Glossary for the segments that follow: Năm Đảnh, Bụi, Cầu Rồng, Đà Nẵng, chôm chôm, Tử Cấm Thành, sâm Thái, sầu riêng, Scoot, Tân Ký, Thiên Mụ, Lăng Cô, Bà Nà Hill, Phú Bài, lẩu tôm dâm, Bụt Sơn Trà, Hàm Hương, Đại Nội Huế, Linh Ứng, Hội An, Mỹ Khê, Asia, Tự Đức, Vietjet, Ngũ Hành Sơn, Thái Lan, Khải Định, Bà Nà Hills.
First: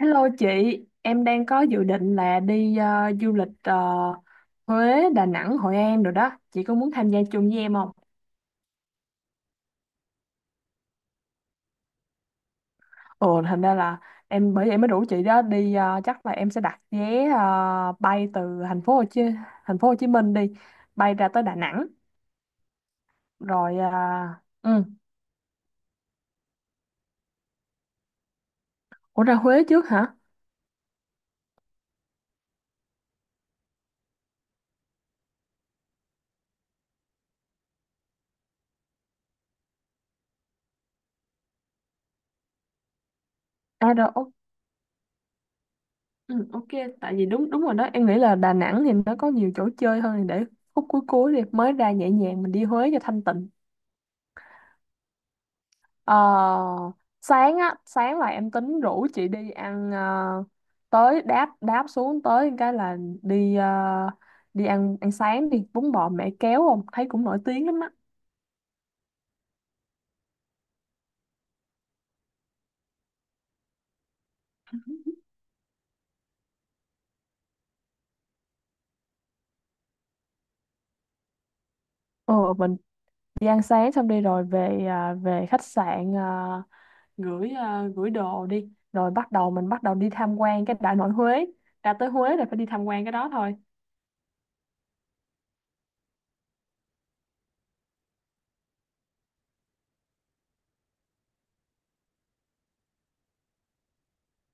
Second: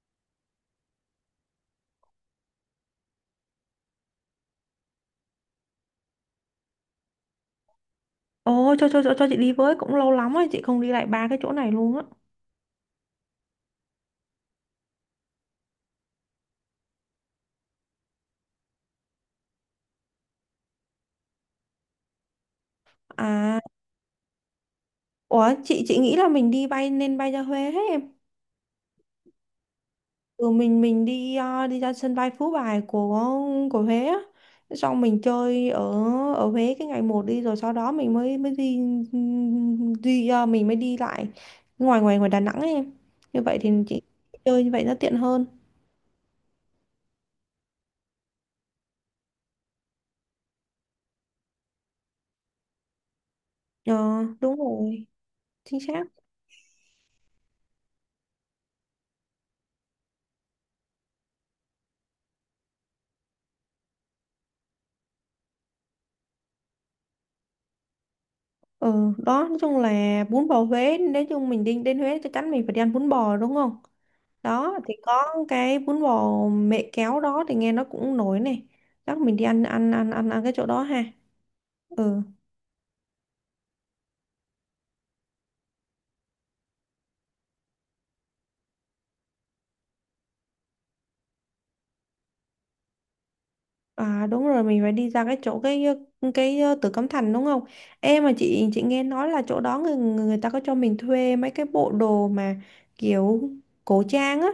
Hello chị, em đang có dự định là đi du lịch Huế, Đà Nẵng, Hội An rồi đó. Chị có muốn tham gia chung với em không? Ồ, cho chị đi với, cũng lâu lắm rồi, chị không đi lại ba cái chỗ này luôn á. Ồ, thành ra là em bởi vậy mới rủ chị đó đi. Ờ, chắc là em sẽ đặt vé bay từ thành phố Hồ Chí thành phố Hồ Chí Minh đi, bay ra tới Đà Nẵng À, rồi. Ờ, ừ. ủa, chị nghĩ là mình đi bay nên bay ra Huế hết em. Ủa ra Huế trước hả? Ừ, mình đi ra sân bay Phú Bài của Huế á. Xong mình chơi ở ở Huế cái ngày một đi, rồi sau đó mình mới mới đi đi ờ, mình mới đi lại ngoài ngoài ngoài Đà Nẵng ấy em. Như vậy thì À chị rồi, chơi như vậy nó tiện hơn. ừ, ok. Tại vì đúng đúng rồi đó. Em nghĩ là Đà Nẵng thì nó có nhiều chỗ chơi hơn để khúc cuối cuối đi mới ra nhẹ nhàng mình đi Huế cho thanh tịnh. Ờ, Đúng rồi, chính xác. Ờ, sáng là em tính rủ chị đi ăn tới đáp đáp xuống tới cái là đi ờ, đi ăn ăn sáng đi bún bò mẹ kéo không thấy cũng nổi tiếng lắm á. Ừ, đó, nói chung là bún bò Huế, nói chung mình đi đến Huế chắc chắn mình phải đi ăn bún bò đúng không? Đó thì có cái bún bò mẹ kéo đó thì nghe nó cũng nổi này, chắc mình đi ăn ăn ăn ăn ăn cái chỗ đó ha. Ừ. Ờ mình đi ăn sáng xong đi rồi về khách sạn, à, gửi đồ đi rồi bắt đầu mình bắt đầu đi tham quan cái Đại Nội Huế, ra tới Huế là phải đi tham quan cái đó thôi. À, đúng rồi, mình phải đi ra cái chỗ Tử Cấm Thành đúng không? Em mà chị nghe nói là chỗ đó người người ta có cho mình thuê mấy cái bộ đồ mà kiểu cổ trang á,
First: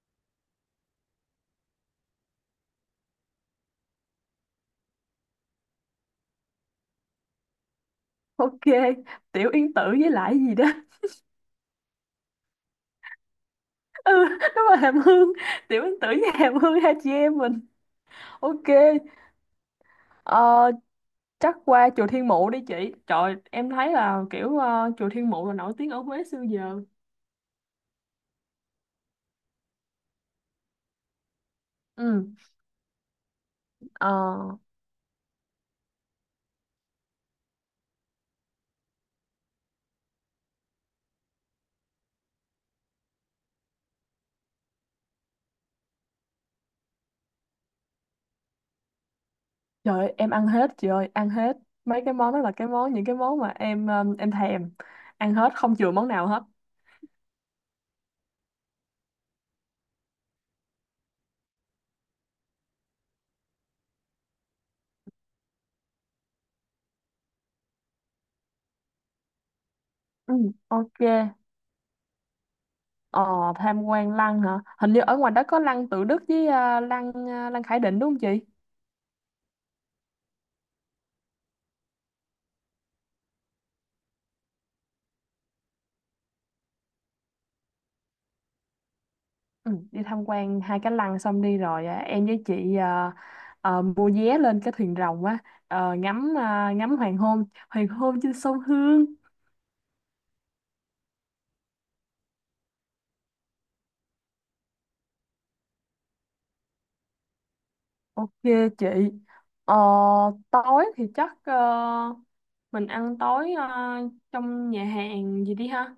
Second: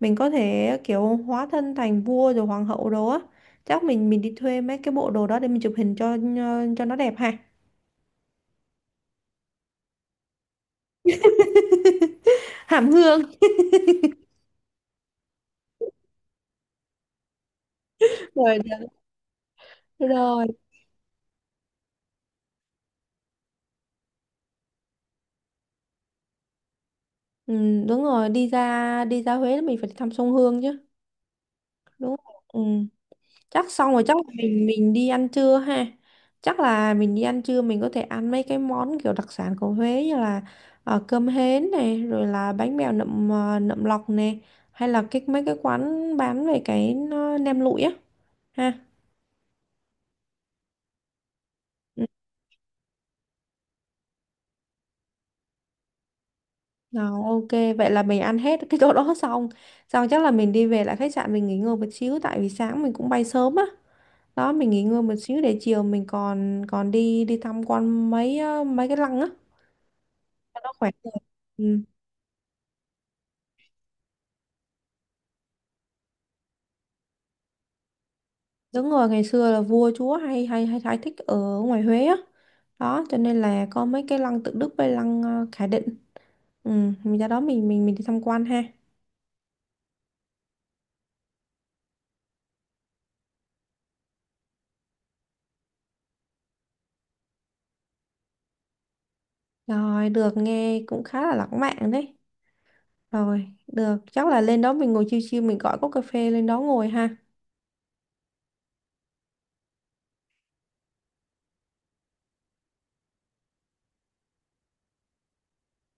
mình có thể kiểu hóa thân thành vua rồi hoàng hậu đồ á. Chắc mình đi thuê mấy cái bộ đồ đó để mình chụp hình cho nó đẹp ha. Ok, Tiểu Yên Tử với lại gì đó. Hàm Hương. Ừ, đúng rồi Hàm Hương, Tiểu Yên Tử với Hàm Hương hai chị em mình. Ok, Rồi rồi. ờ, chắc qua chùa Thiên Mụ đi chị. Trời, em thấy là kiểu chùa Thiên Mụ là nổi tiếng ở Huế xưa giờ. Ừ, đúng rồi, đi ra Huế là mình phải thăm sông Hương chứ. Đúng. Ừ. Ừ. Chắc xong rồi, chắc là ờ, mình đi ăn trưa ha. Chắc là mình đi ăn trưa, mình có thể ăn mấy cái món kiểu đặc sản của Huế như là cơm hến này, rồi là bánh bèo nậm lọc này, hay là cái mấy cái quán bán về cái nem lụi á ha. trời ơi, em ăn hết chị ơi, ăn hết. Mấy Ừ. cái món đó là cái món những cái món mà em thèm. Ăn hết không chừa món nào hết. Rồi, ok, vậy là mình ăn hết cái chỗ đó xong xong chắc là mình đi về lại khách sạn, mình nghỉ ngơi một xíu tại vì sáng mình cũng bay sớm á. Đó, mình nghỉ ngơi một xíu để chiều mình còn còn đi đi tham quan mấy mấy cái lăng á Ừ, cho nó khỏe ok. người. Ừ. Ờ, tham quan lăng hả? Hình như ở ngoài đó có lăng Tự Đức với lăng Khải Định đúng không chị? Đúng rồi, ngày xưa là vua chúa hay hay hay thái thích ở ngoài Huế á. Đó, cho nên là có mấy cái lăng Tự Đức với lăng Khải Định. Ừ, mình ra đó mình đi tham quan ha. Ừ, đi tham quan hai cái lăng xong đi rồi, à, em với chị mua vé lên cái thuyền rồng á, ngắm ngắm hoàng hôn trên sông Hương. Rồi, được, nghe cũng khá là lãng mạn đấy. Rồi, được, chắc là lên đó mình ngồi chill chill mình gọi cốc cà phê lên đó ngồi ha. Ok chị. Ờ, tối thì chắc mình ăn tối trong nhà hàng gì đi ha.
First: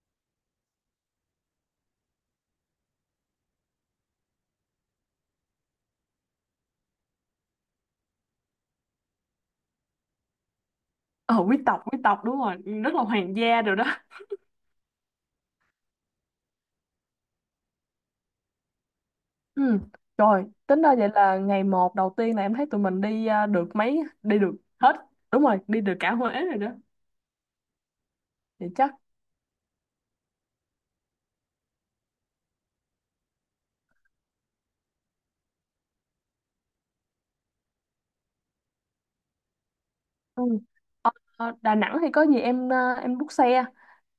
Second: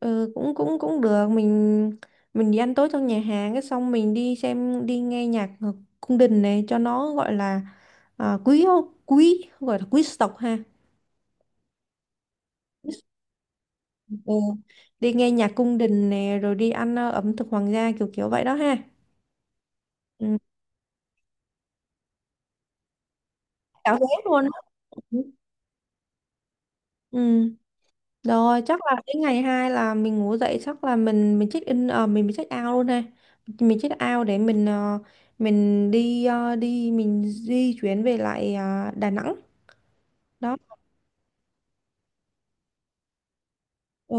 Ừ, cũng cũng cũng được, mình đi ăn tối trong nhà hàng, cái xong mình đi nghe nhạc ở cung đình này cho nó gọi là à, quý quý gọi là quý tộc ha. Ờ Quý tộc, quý tộc, đúng rồi, rất là hoàng gia rồi đó. Ừ. Đi nghe nhạc cung đình nè, rồi đi ăn ẩm thực hoàng gia kiểu kiểu vậy đó ha. Ừ. Ừ. Rồi tính ra vậy là ngày 1 đầu tiên là em thấy tụi mình đi, được Cả mấy vé đi luôn á. được hết. Ừ. Đúng rồi đi được cả Huế rồi đó Ừ, rồi, thì chắc chắc. là đến ngày hai là mình ngủ dậy, chắc là mình check in ờ, mình check out luôn ha. Mình check out để mình ờ, mình đi ờ, đi mình di chuyển về lại Đà Nẵng Ừ. đó. Ờ, Đà Nẵng thì có gì em em book xe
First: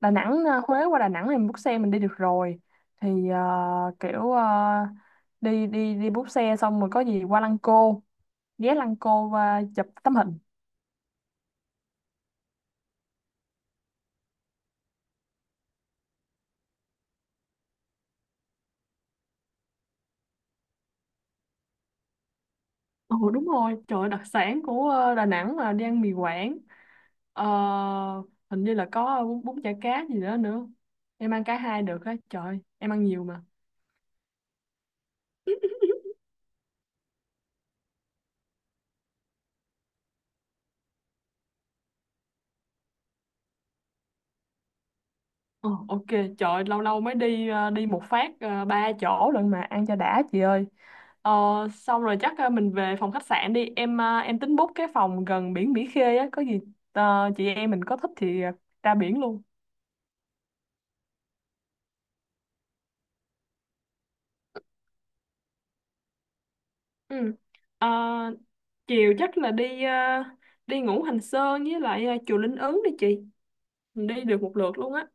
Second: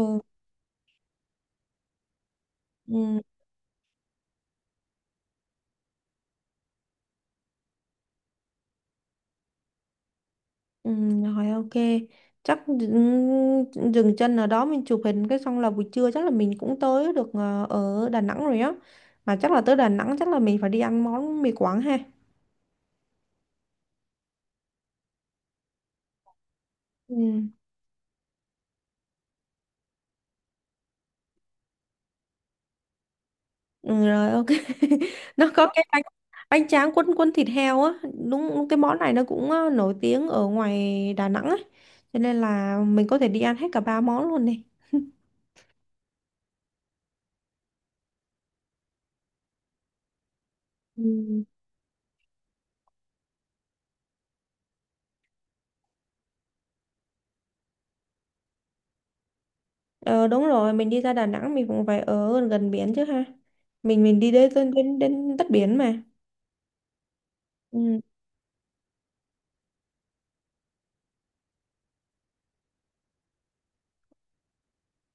Đà Nẵng, Huế qua Đà Nẵng em book xe mình đi được rồi Ừ. thì kiểu ờ, đi đi đi book xe xong rồi có gì qua Lăng Cô, ghé Lăng Cô và chụp tấm hình. Ừ, rồi, ok, chắc dừng chân ở đó mình chụp hình, cái xong là buổi trưa chắc là mình cũng tới được ở Đà Nẵng rồi á. Mà chắc là tới Đà Nẵng, chắc là mình phải đi ăn món mì Quảng ha. Ừ đúng rồi, trời ơi, đặc sản của Đà Nẵng là đi ăn mì Quảng. Ừ. Ờ, hình như là có bún, bún chả cá gì đó nữa, em ăn cả hai được á trời, em ăn nhiều mà. Ừ, rồi, ok. Nó có cái bánh bánh tráng quân quân thịt heo á. Đúng, cái món này nó cũng nổi tiếng ở ngoài Đà Nẵng ấy, cho nên là mình có thể đi ăn hết cả ba món luôn này. Ờ, ok, trời ơi, lâu lâu mới đi đi một phát ba chỗ lận mà ăn cho đã chị ơi. Ờ, Ừ. xong rồi chắc mình về phòng khách sạn đi. Em em tính book cái phòng gần biển Mỹ Khê á, có gì chị em mình có thích thì ra biển luôn. Ờ, đúng rồi, mình đi ra Đà Nẵng mình cũng phải ở gần biển chứ ha. Mình đi đến đất biển mà. Ừ. Ờ, Ừ, chiều chắc là đi đi Ngũ Hành Sơn với lại chùa Linh Ứng đi chị. Mình đi được một lượt luôn á.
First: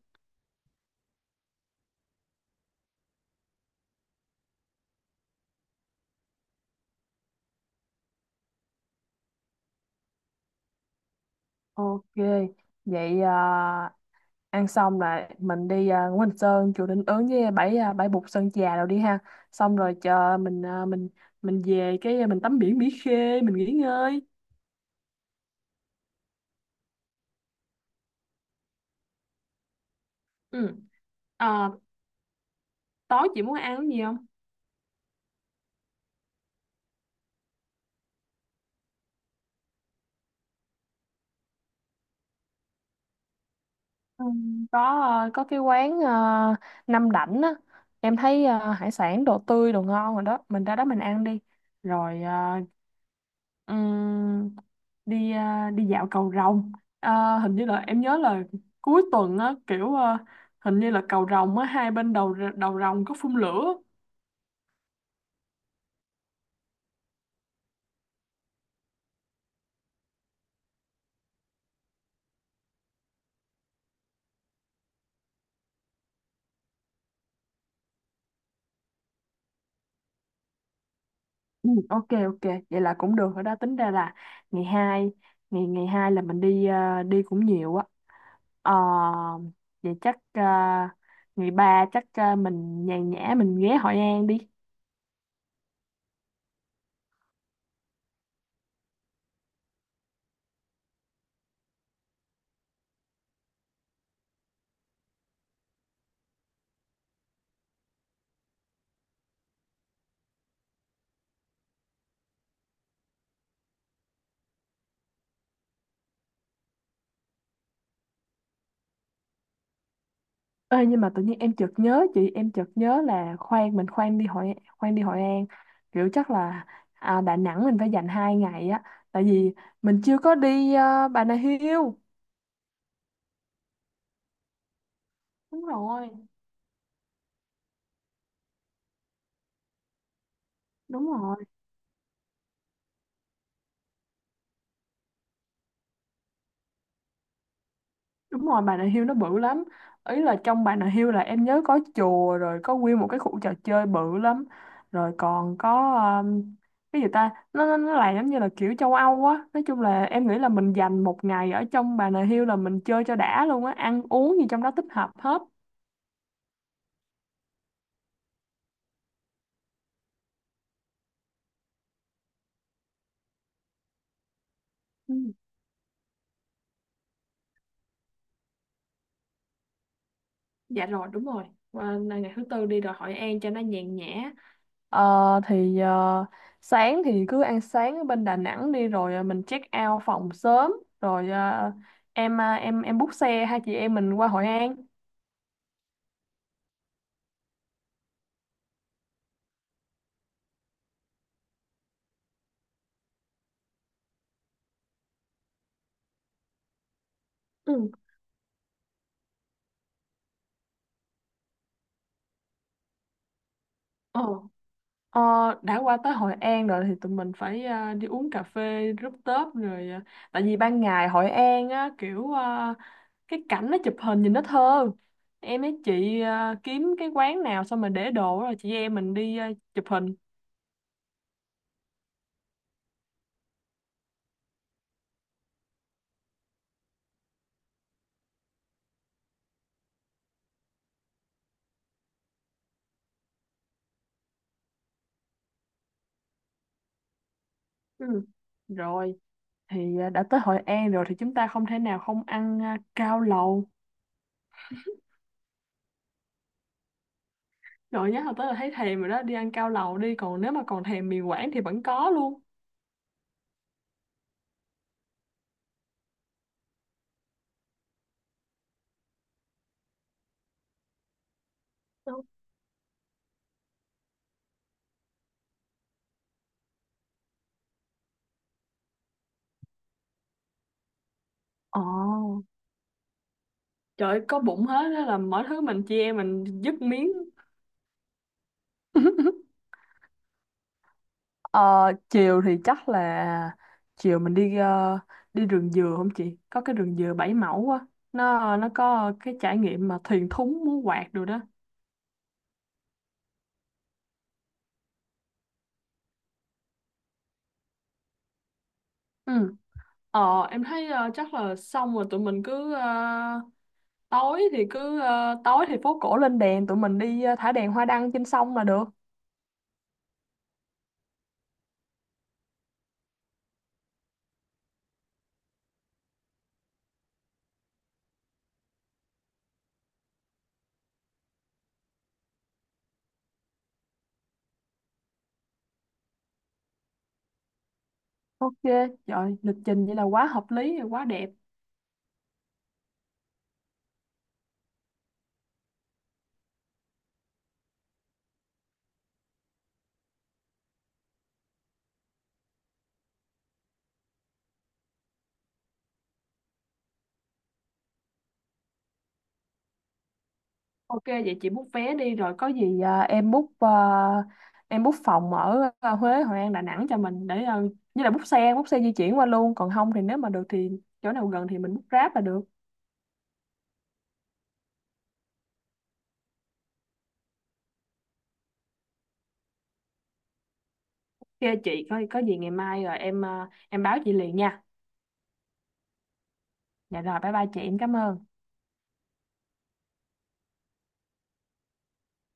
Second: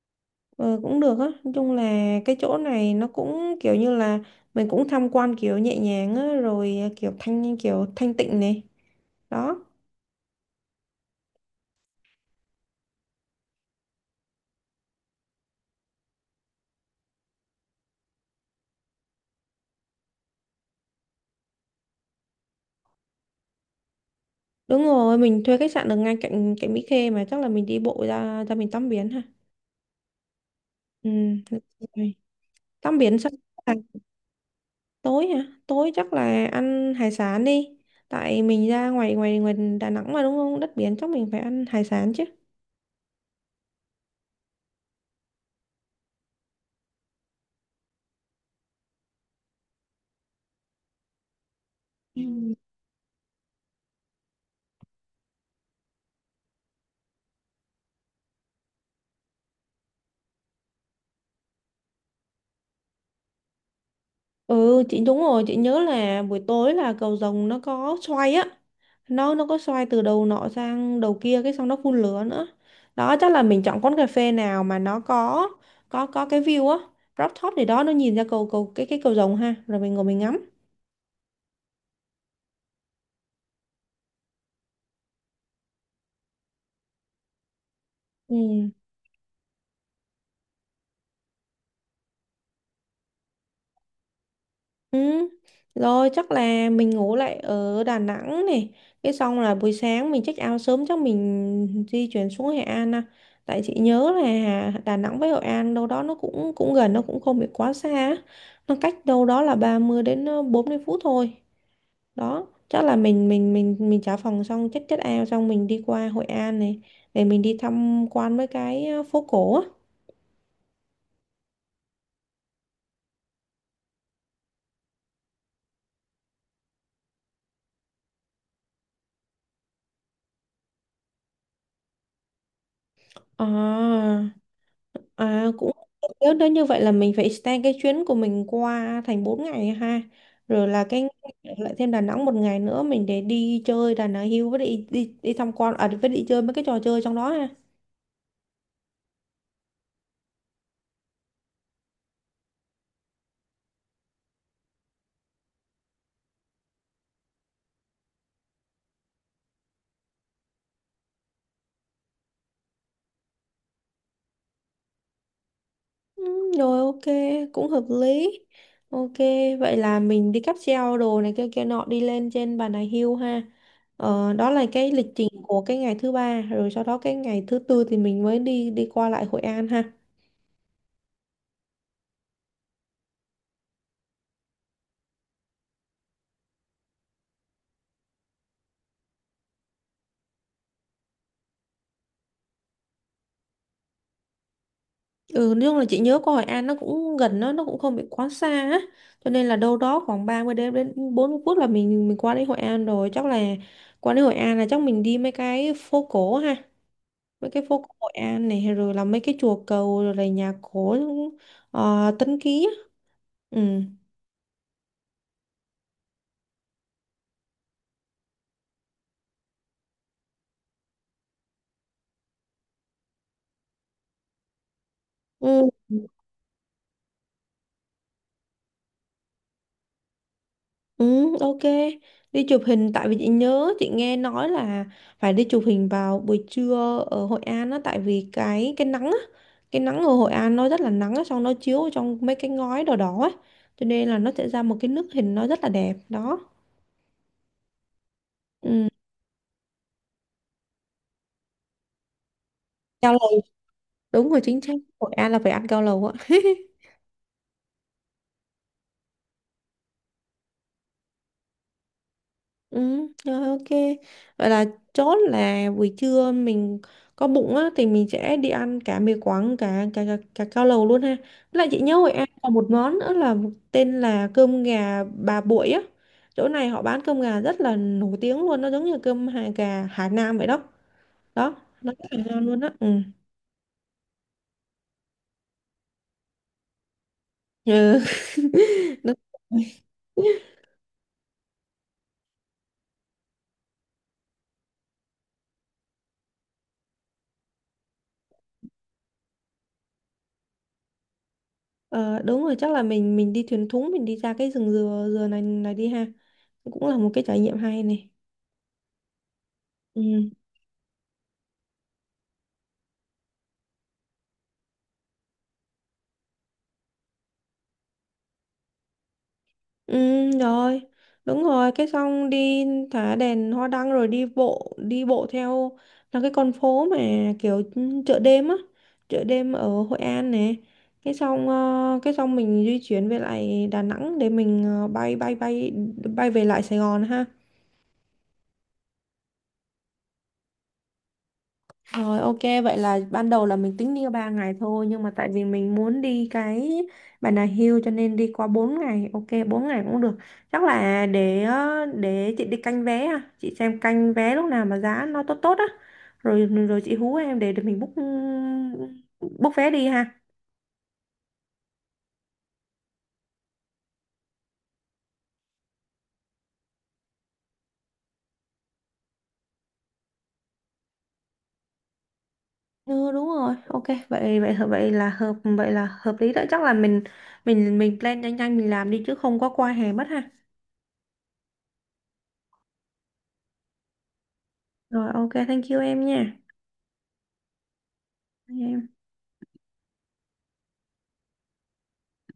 ờ, cũng được á, nói chung là cái chỗ này nó cũng kiểu như là mình cũng tham quan kiểu nhẹ nhàng á, rồi kiểu thanh tịnh này đó. Ok, vậy, à, ăn xong là mình đi, Ngũ Hành Sơn chùa Linh Ứng với bãi, bãi Bụt Sơn Trà rồi đi ha, xong rồi chờ mình về cái, mình tắm biển Mỹ Khê mình nghỉ ngơi. Đúng rồi, mình thuê khách sạn ở ngay cạnh cạnh Mỹ Khê mà, chắc là mình đi bộ ra ra mình tắm biển ha. Ừ. Ừ, được Ờ, rồi. Tắm biển tối xong. chị muốn à, ăn cái gì không? Tối hả, tối chắc là ăn hải sản đi, tại mình ra ngoài ngoài ngoài Đà Nẵng mà, đúng không, đất biển chắc mình phải ăn hải sản chứ. Ừ, có có cái quán Năm Đảnh á, em thấy hải sản đồ tươi đồ ngon rồi đó, mình ra đó mình ăn đi rồi. Ờ, Ừ. Ừm, Đi đi dạo cầu Rồng. À, hình như là em nhớ là cuối tuần á kiểu, hình như là cầu Rồng á hai bên đầu, đầu Rồng có phun lửa. Ừ, chị đúng rồi, chị nhớ là buổi tối là cầu rồng nó có xoay á, nó có xoay từ đầu nọ sang đầu kia cái xong nó phun lửa nữa đó. Chắc là mình chọn quán cà phê nào mà nó có cái view á, rooftop gì đó, nó nhìn ra cầu cầu cái cầu rồng ha, rồi mình ngồi mình ngắm. Ừ, ok ok vậy là cũng được rồi đó, tính ra là ngày 2, ngày ngày hai là mình đi, đi cũng nhiều á. Ừ. Ờ, vậy chắc, ngày 3 chắc, mình nhàn nhã mình ghé Hội An đi. Ừ. Rồi, chắc là mình ngủ lại ở Đà Nẵng này. Cái xong là buổi sáng mình check out sớm, chắc mình di chuyển xuống Hội An. À. Tại chị nhớ là Đà Nẵng với Hội An đâu đó nó cũng cũng gần, nó cũng không bị quá xa á. Nó cách đâu đó là 30 đến 40 phút thôi. Đó, chắc là mình trả phòng xong, check check out xong mình đi qua Hội An này để mình đi tham quan mấy cái phố cổ á. Ê, nhưng mà tự nhiên em chợt nhớ là khoan mình khoan đi Hội An, kiểu chắc là, Đà Nẵng mình phải dành 2 ngày á tại vì mình chưa có đi, Bà Nà Hills À. À, đúng cũng rồi, nếu đó như vậy là mình phải extend cái chuyến của mình qua thành 4 ngày ha. Rồi là cái đúng rồi. lại thêm Đà Nẵng một ngày nữa mình để đi chơi Đà Nẵng Hill với đi đi đi tham quan với đi chơi mấy cái trò chơi trong đó ha. Đúng rồi, Bà Nà Hills nó bự lắm. Ý là trong Bà Nà Hills là em nhớ có chùa rồi có nguyên một cái khu trò chơi bự lắm. Rồi còn có um, cái gì ta? Nó làm giống như là kiểu châu Âu á. Nói chung là em nghĩ là mình dành 1 ngày ở trong Bà Nà Hills là mình chơi cho đã luôn á, ăn uống gì trong đó tích hợp hết. Ừ, rồi, ok, cũng hợp lý. Ok, vậy là mình đi cáp treo đồ này kia kia nọ đi lên trên Bà Nà Hill ha. Ờ, đó là cái lịch Ừ, trình của cái ngày thứ ba, rồi sau đó cái ngày thứ tư thì mình mới đi đi qua lại Hội An ha. dạ rồi đúng rồi. Và ngày thứ tư đi rồi Hội An cho nó nhàn nhã. Ờ, thì sáng thì cứ ăn sáng ở bên Đà Nẵng đi rồi mình check out phòng sớm rồi em book xe hai chị em mình qua Hội An. Ừ, nói chung là chị nhớ có Hội An nó cũng gần, nó cũng không bị quá xa á. Cho nên là đâu đó khoảng 30 đến đến 40 phút là mình qua đến Hội An rồi. Chắc là qua đến Hội An là chắc mình đi mấy cái phố cổ ha. Mấy cái phố cổ Ừ. Hội An này, rồi là mấy cái chùa cầu, rồi là nhà cổ Tân Ký á. Ừ. Ờ. Ờ, đã qua tới Hội An rồi thì tụi mình phải đi uống cà phê rooftop rồi tại vì ban ngày Hội An á kiểu cái cảnh nó chụp hình nhìn nó thơ. Em với Ừ. chị kiếm cái quán nào xong rồi để đồ rồi chị em mình đi chụp hình. Ừ, ok. Đi chụp hình, tại vì chị nhớ chị nghe nói là phải đi chụp hình vào buổi trưa ở Hội An á, tại vì cái nắng á, cái nắng ở Hội An nó rất là nắng á, xong nó chiếu vào trong mấy cái ngói đỏ đỏ á. Cho nên là nó sẽ ra một cái nước hình nó rất là đẹp đó. Ừ. Ừ, Rồi. Thì đã tới Hội An rồi thì chúng ta không thể nào không ăn, cao cao lầu lầu. đúng rồi, chính xác. Hội An là phải ăn cao lầu á. Rồi nhớ hồi tới là thấy thèm rồi đó, đi ăn cao lầu đi, còn nếu mà còn thèm mì Quảng thì vẫn có luôn. Ừ, rồi, ok. Vậy là chốt là buổi trưa mình có bụng á thì mình sẽ đi ăn cả mì Quảng cả cao lầu luôn ha. Với lại chị nhớ Hội Đúng. An còn một món nữa là một tên là cơm gà bà Bụi á. Chỗ này họ bán cơm gà rất là nổi tiếng luôn, nó giống như cơm hà gà Hải Nam vậy đó. Đó, Ồ, nó rất là ngon luôn á. Ừ. trời ơi, có bụng hết đó là mọi thứ mình chia mình dứt miếng. Ừ. Đúng rồi. Ờ, chiều thì chắc là chiều mình đi đi rừng dừa không chị? Có cái rừng dừa 7 mẫu á. Nó có cái trải nghiệm mà thuyền thúng múa quạt rồi đó. Ờ, đúng rồi, chắc là mình đi thuyền thúng mình đi ra cái rừng dừa dừa này này đi ha. Cũng là một cái trải nghiệm hay này. Ừ. Ừ. Ờ, em thấy chắc là xong rồi tụi mình tối thì phố cổ lên đèn tụi mình đi thả đèn hoa đăng trên sông là được. Ừ, rồi, đúng rồi, cái xong đi thả đèn hoa đăng rồi đi bộ theo là cái con phố mà kiểu chợ đêm á, chợ đêm ở Hội An nè. Cái xong mình di chuyển về lại Đà Nẵng để bay bay bay bay về lại Sài Gòn ha. Ok, trời lịch trình vậy là quá hợp lý rồi quá đẹp. Rồi, ok, vậy là ban đầu là mình tính đi 3 ngày thôi nhưng mà tại vì mình muốn đi cái Bà Nà Hill cho nên đi qua 4 ngày. Ok, 4 ngày cũng được. Chắc là để chị đi canh vé, à, chị xem canh vé lúc nào mà giá nó tốt tốt á. Rồi rồi chị hú em để mình book book vé đi ha. Ok vậy chị book vé đi rồi có gì em book phòng ở Huế, Hội An, Đà Nẵng cho mình để như là book xe di chuyển qua luôn, còn không thì nếu mà được thì chỗ nào gần thì mình book Grab là được. Ừ, đúng rồi. Ok, vậy vậy vậy là hợp lý đó. Chắc là mình plan nhanh nhanh mình làm đi, chứ không có qua hè mất ha. Ok chị có gì ngày mai rồi em báo chị liền nha. Rồi, ok, thank you em nha. Dạ rồi bye bye chị, em cảm ơn. Thank you em.